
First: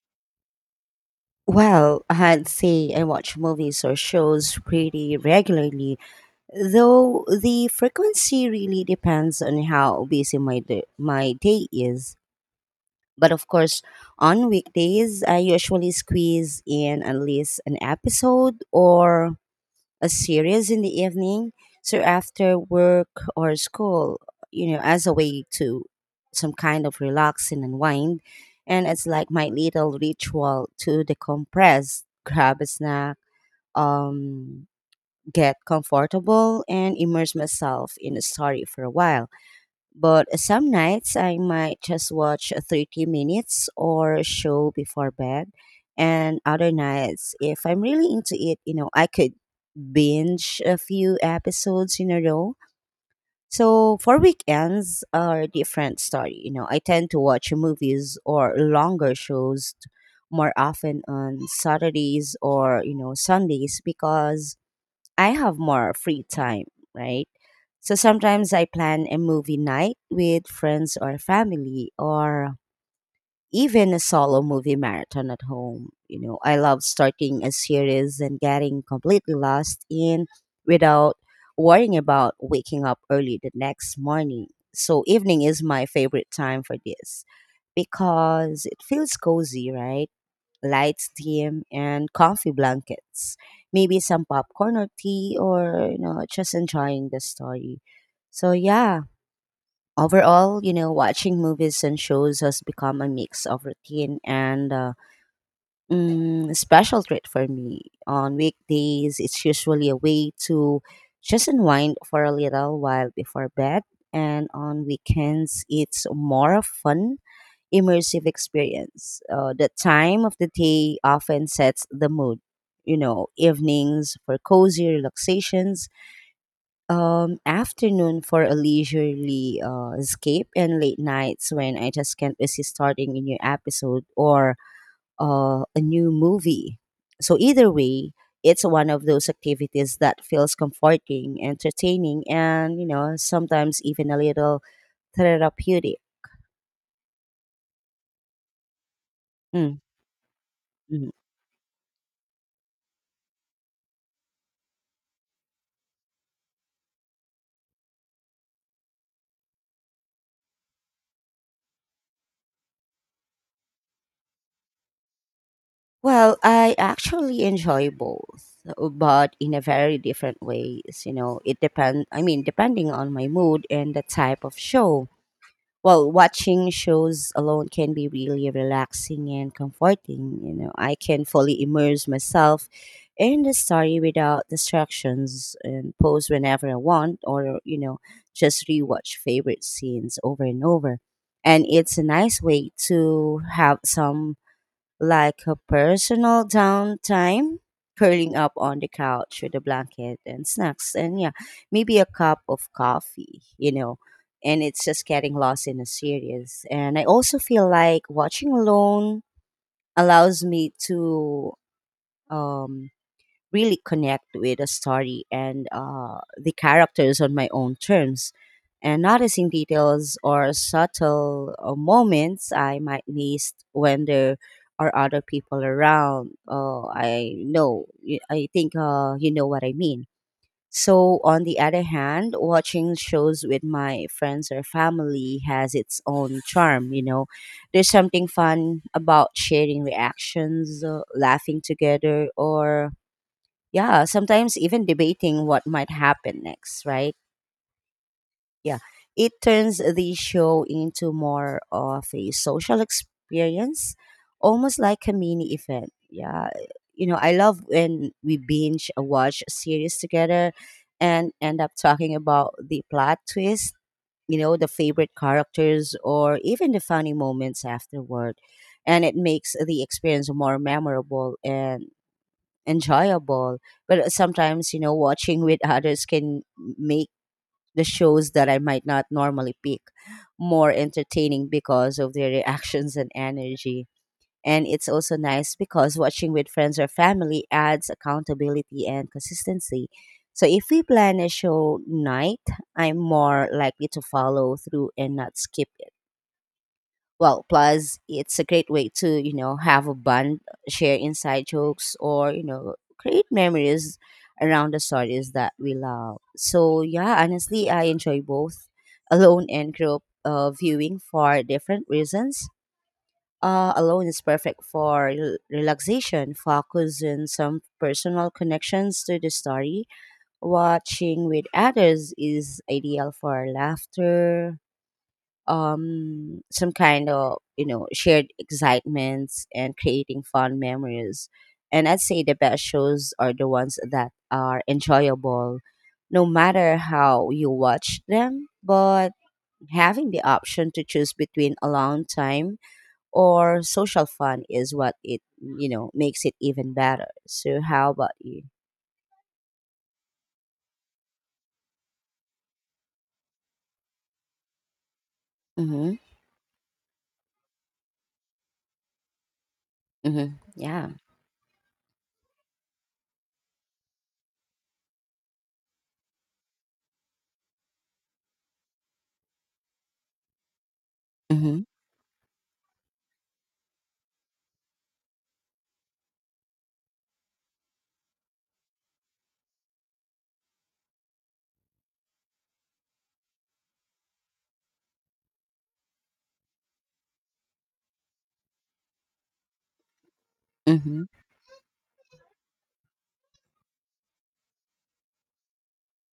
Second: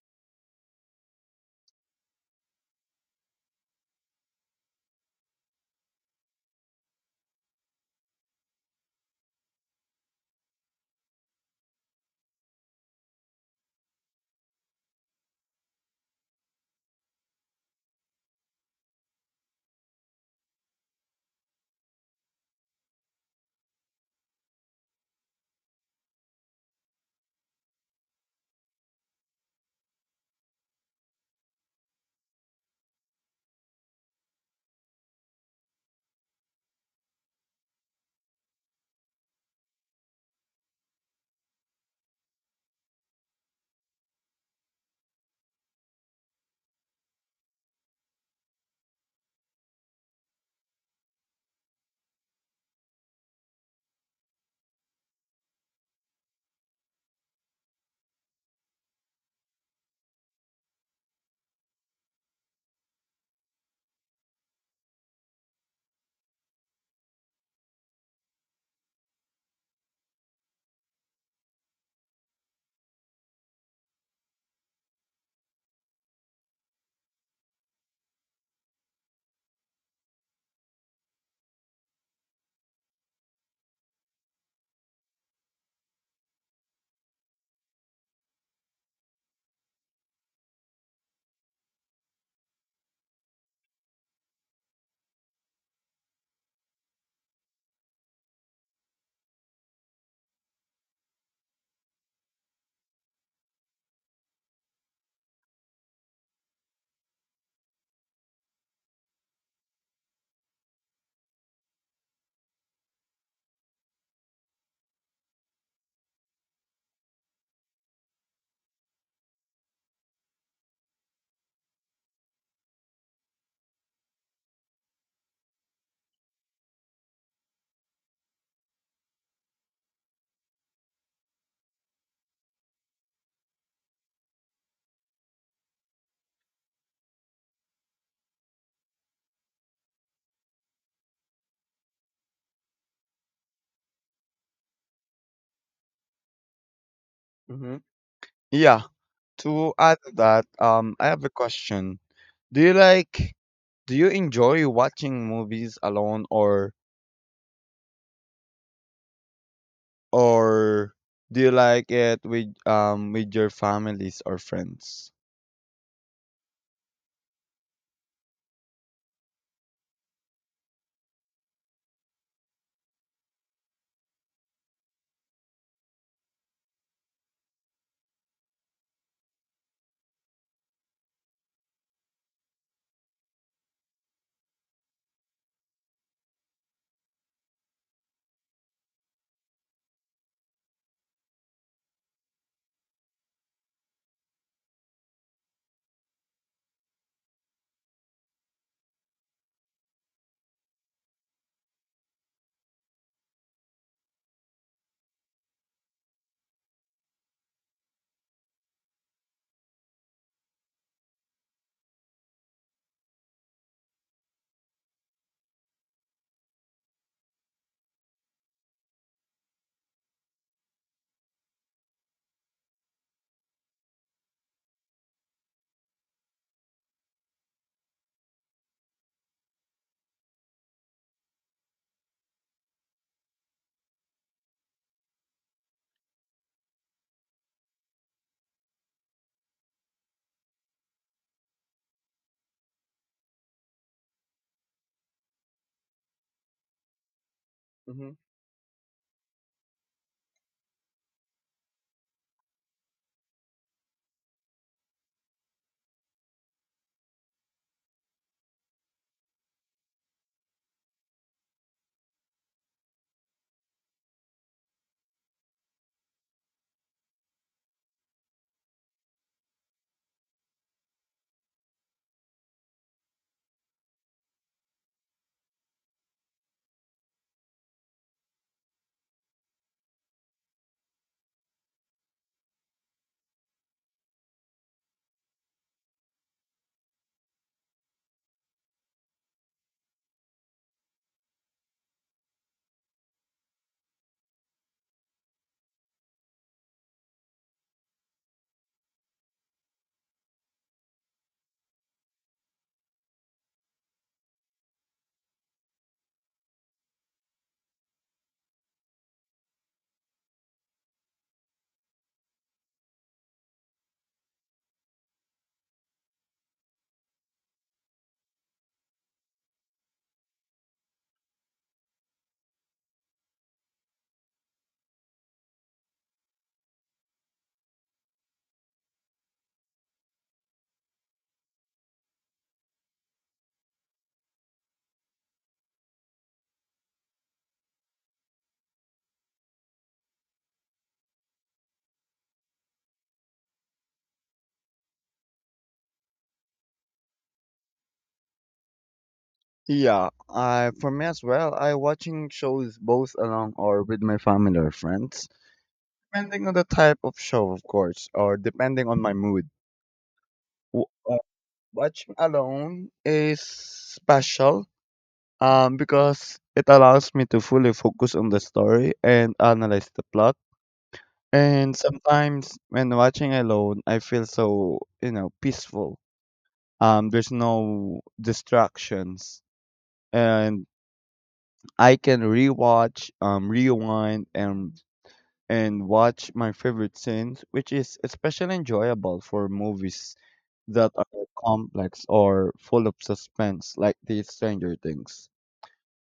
S1: Well, I'd say I watch movies or shows pretty regularly, though the frequency really depends on how busy my day is. But of course, on weekdays, I usually squeeze in at least an episode or a series in the evening. So after work or school, you know, as a way to some kind of relax and unwind. And it's like my little ritual to decompress, grab a snack, um get comfortable and immerse myself in a story for a while. But some nights I might just watch 30 minutes or a show before bed. And other nights, if I'm really into it, you know, I could binge a few episodes in a row. So for weekends are a different story. You know, I tend to watch movies or longer shows more often on Saturdays or, you know, Sundays because I have more free time, right? So sometimes I plan a movie night with friends or family or even a solo movie marathon at home. You know, I love starting a series and getting completely lost in without worrying about waking up early the next morning. So evening is my favorite time for this because it feels cozy, right? Light steam, and comfy blankets. Maybe some popcorn or tea, or you know, just enjoying the story. So yeah, overall, you know, watching movies and shows has become a mix of routine and special treat for me. On weekdays, it's usually a way to just unwind for a little while before bed, and on weekends, it's more of fun immersive experience. The time of the day often sets the mood. You know, evenings for cozy relaxations, afternoon for a leisurely escape, and late nights when I just can't resist starting a new episode or a new movie. So, either way, it's one of those activities that feels comforting, entertaining, and, you know, sometimes even a little therapeutic.
S2: Mhm. Yeah. To
S1: Mm,
S2: add to that, I
S1: mm-hmm.
S2: have a question. Do you like do you enjoy watching movies alone or or do you like it with your families or friends?
S1: Well, I actually enjoy both, but in a very different ways. You know, it depend. I mean, depending on my mood and the type of show. Well, watching shows alone can be really relaxing and comforting. You know, I can fully immerse myself in the story without distractions and pause whenever I want, or you know, just rewatch favorite scenes over and over. And it's a nice way to have some like a personal downtime, curling up on the couch with a blanket and snacks, and yeah, maybe a cup of coffee, you know. And it's just getting lost in a series. And I also feel like watching alone allows me to um, really connect with a story and, the characters on my own terms. And noticing details or subtle moments I might miss when there are other people around. Oh, I know. I think, you know what I mean. So, on the other hand, watching shows with my friends or family has its own charm, you know. There's something fun about sharing reactions, laughing together, or yeah, sometimes even debating what might happen next, right?
S2: Hmm.
S1: Yeah. It turns the show into more of a social experience, almost like a mini event. Yeah. You know, I love when we binge a watch series together and end up talking about the plot twist, you know, the favorite characters or even the funny moments afterward. And it makes the experience more memorable and enjoyable. But sometimes, you know, watching with others can make the shows that I might not normally pick more entertaining because of their reactions and energy. And it's also nice because watching with friends or family adds accountability and consistency. So if we plan a show night, I'm more likely to follow through and not skip. Well, plus it's a great way to, you know, have a bond, share inside jokes or, you know, create memories around the stories that we love. So yeah, honestly, I enjoy both alone and group viewing for different reasons. Alone is perfect for relaxation, focus, and some personal connections to the story. Watching with others is ideal for laughter, some kind of, you know, shared excitements and creating fun memories, and I'd say the best shows are the ones that are enjoyable no matter how you watch them, but having the option to choose between alone time or social fun is what it, you know, makes it even better. So how about you?
S2: Yeah, I for me as well. I watching shows both alone or with my family or friends,
S1: Mm-hmm.
S2: depending on the type of show, of course, or depending on my mood.
S1: Mm-hmm.
S2: W-
S1: Yeah.
S2: uh, Watching alone is special because it allows me to fully focus on the story and analyze the plot.
S1: Mm-hmm.
S2: And sometimes when watching alone, I feel so, you know, peaceful. There's no distractions, and I can rewatch, rewind, and watch my favorite scenes, which is especially enjoyable for movies that
S1: Mm-hmm.
S2: are complex or full of suspense, like the Stranger Things.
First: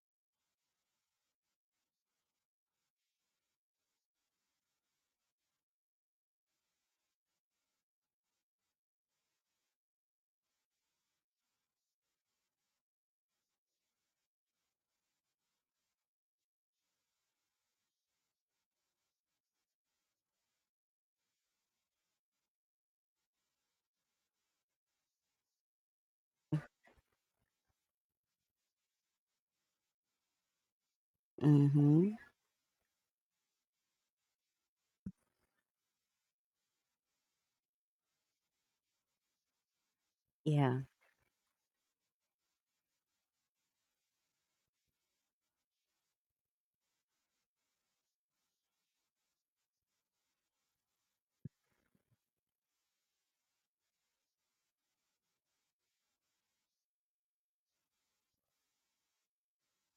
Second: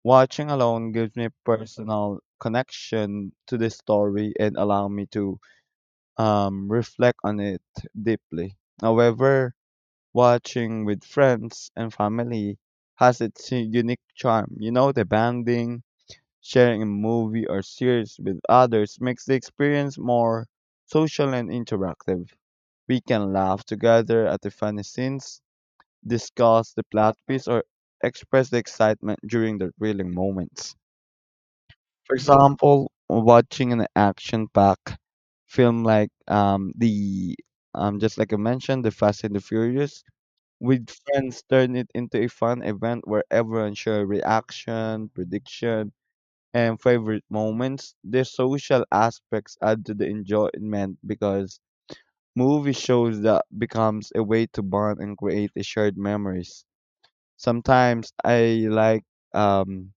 S2: Watching alone gives me personal connection to the story and allow me to reflect on it deeply. However, watching with friends and family has its unique charm. You know, the bonding, sharing a movie or series with others makes the experience more social and interactive. We can laugh together at the funny scenes, discuss the plot twist, or express the excitement during the thrilling moments.
S1: Mm-hmm.
S2: For example, watching an action-packed film like the just like I mentioned, the Fast and the Furious,
S1: Yeah.
S2: with friends turn it into a fun event where everyone share reaction, prediction, and favorite moments. The social aspects add to the enjoyment because movie shows that becomes a way to bond and create a shared memories. Sometimes um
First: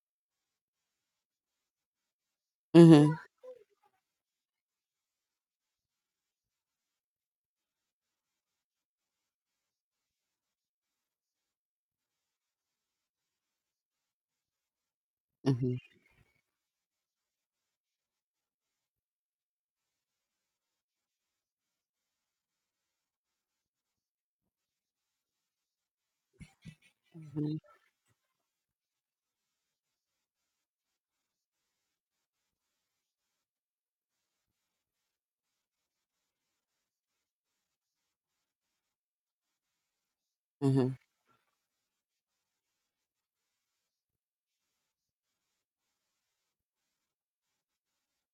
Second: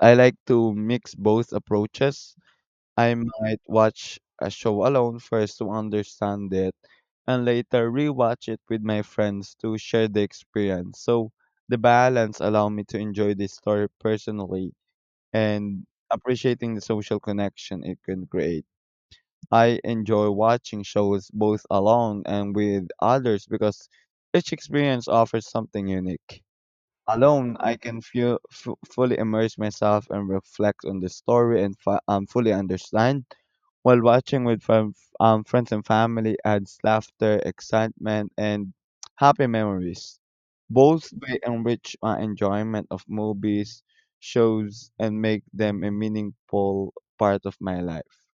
S2: I like to mix both approaches. I
S1: Mm-hmm.
S2: might watch a show alone first to understand it and later rewatch it with my friends to share the experience. So the balance allow me to enjoy the story personally and
S1: Mm-hmm.
S2: appreciating the social connection it can create. I enjoy watching shows both alone and with others because each experience offers something unique. Alone, I
S1: Mm-hmm.
S2: can fully immerse myself and reflect on the story and fully understand. While watching with friends and family adds laughter, excitement, and happy memories.
S1: Mm-hmm.
S2: Both may enrich my enjoyment of movies, shows, and make them a meaningful part of my life.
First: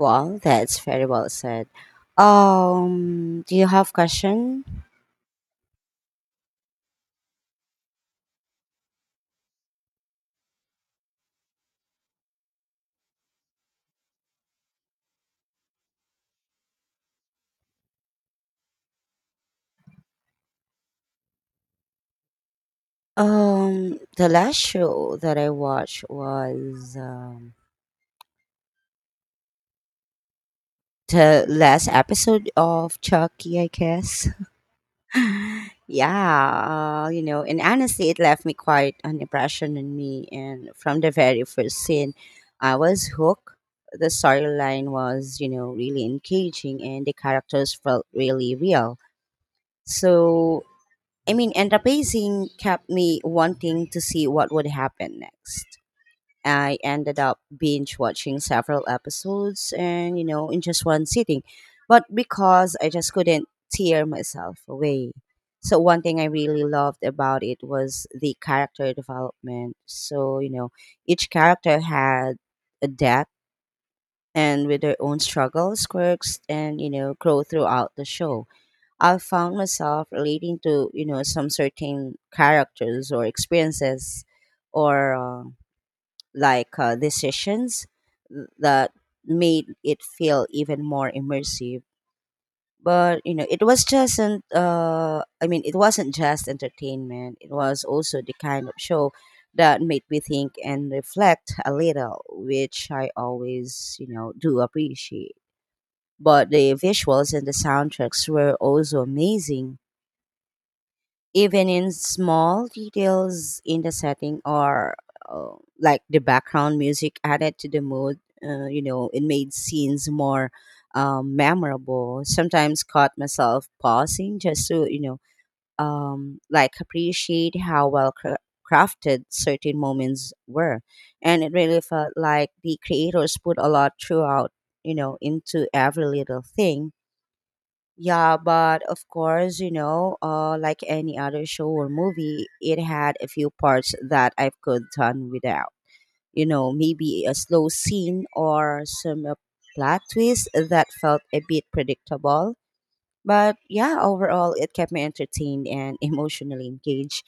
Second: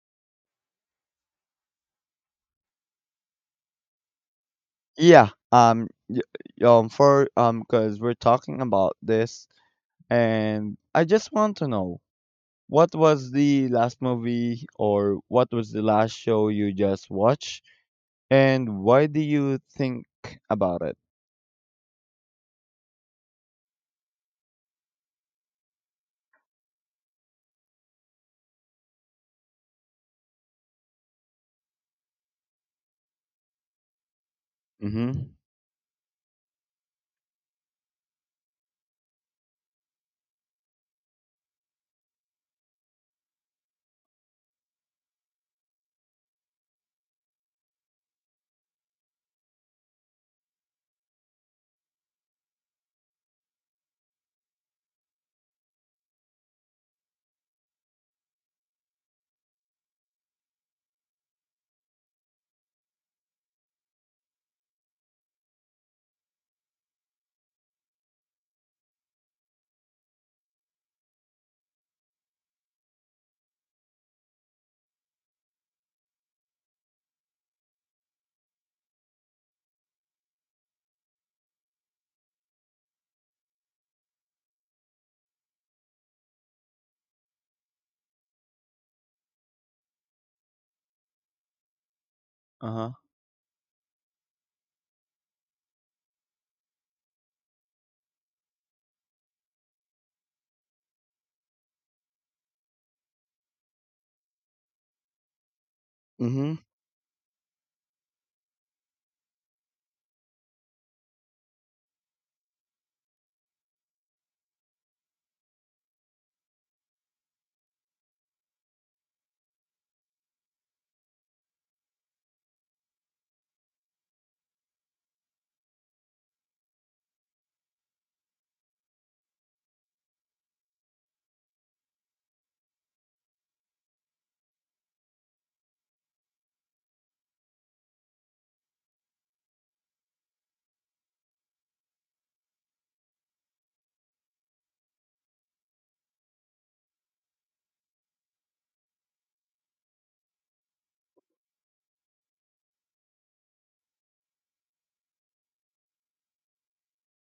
S1: Well, that's very well said. Do you have question?
S2: Yeah, y- y- for because we're talking about this, and I just want to know. What was the last movie or what was the last show you just watched? And why do you think about it?
S1: The last show that I watched was the last episode of Chucky, I guess.
S2: Mm-hmm.
S1: Yeah, you know, and honestly, it left me quite an impression on me. And from the very first scene, I was hooked. The storyline was, you know, really engaging, and the characters felt really real. So I mean, and the pacing kept me wanting to see what would happen next. I ended up binge watching several episodes and, you know, in just one sitting, but because I just couldn't tear myself away. So, one thing I really loved about it was the character development. So, you know, each character had a depth and with their own struggles, quirks, and, you know, growth throughout the show. I found myself relating to, you know, some certain characters or experiences or decisions that made it feel even more immersive.
S2: Uh-huh.
S1: But you know, it was just an I mean, it wasn't just entertainment. It was also the kind of show that made me think and reflect a little, which I always, you know, do appreciate. But
S2: Mm-hmm.
S1: the visuals and the soundtracks were also amazing even in small details in the setting or, uh, like the background music added to the mood, you know, it made scenes more memorable. Sometimes caught myself pausing just to, you know, like appreciate how well crafted certain moments were, and it really felt like the creators put a lot throughout, you know, into every little thing. Yeah, but of course, you know, like any other show or movie, it had a few parts that I could done without. You know, maybe a slow scene or some plot twist that felt a bit predictable. But yeah, overall, it kept me entertained and emotionally engaged.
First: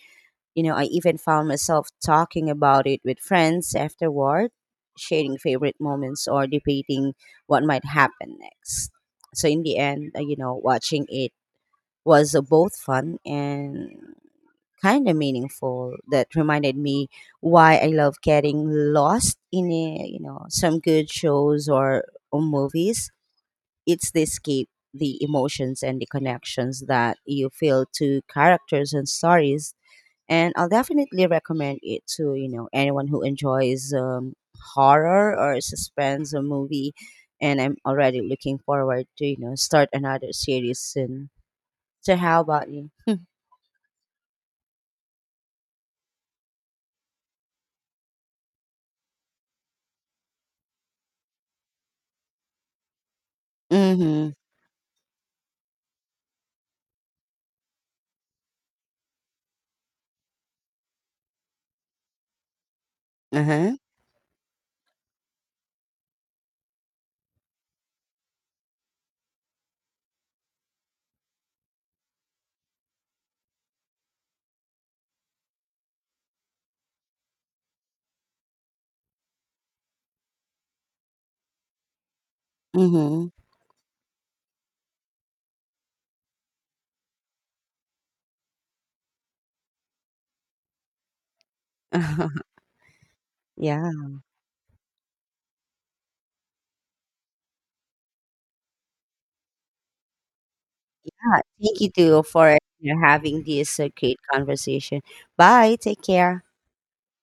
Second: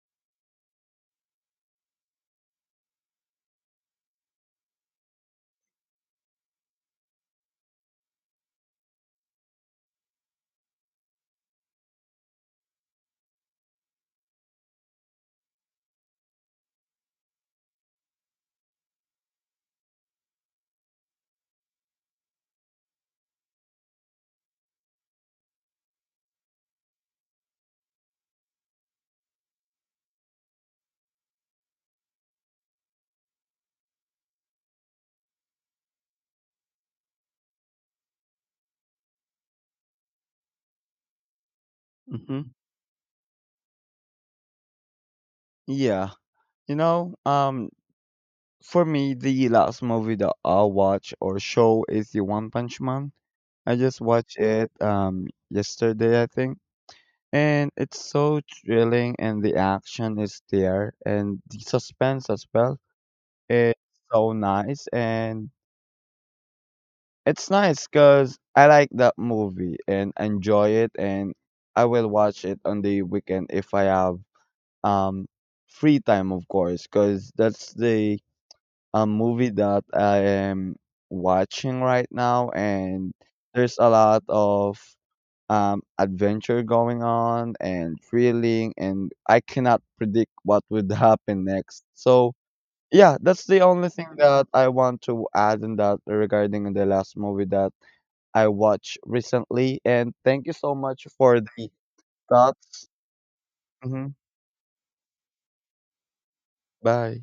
S1: You know, I even found myself talking about it with friends afterward, sharing favorite moments or debating what might happen next. So in the end, you know, watching it was both fun and kind of meaningful that reminded me why I love getting lost in a, you know, some good shows, or movies. It's the escape, the emotions, and the connections that you feel to characters and stories. And I'll definitely recommend it to, you know, anyone who enjoys horror or suspense or movie. And I'm already looking forward to, you know, start another series soon. So how
S2: Mm-hmm.
S1: about you?
S2: Yeah. You know, for me, the last movie that I'll watch or show is the One Punch Man. I just
S1: Mhm.
S2: watched it yesterday, I think. And it's so thrilling and the action is there and the suspense as well.
S1: Uh-huh.
S2: It's so nice and it's nice because I like that movie and enjoy it, and I will watch it on the weekend if I have um free time, of course, because that's the movie that I am watching right now, and
S1: Mhm.
S2: there's a lot of adventure going on and thrilling, and I cannot predict what would happen next. So yeah, that's the only
S1: Yeah.
S2: thing that I want to add in that regarding the last movie that I watched recently. And thank you so much for the
S1: Thank you too for,
S2: thoughts.
S1: you know, having this,
S2: Hmm.
S1: great conversation. Bye. Take care.
S2: Bye.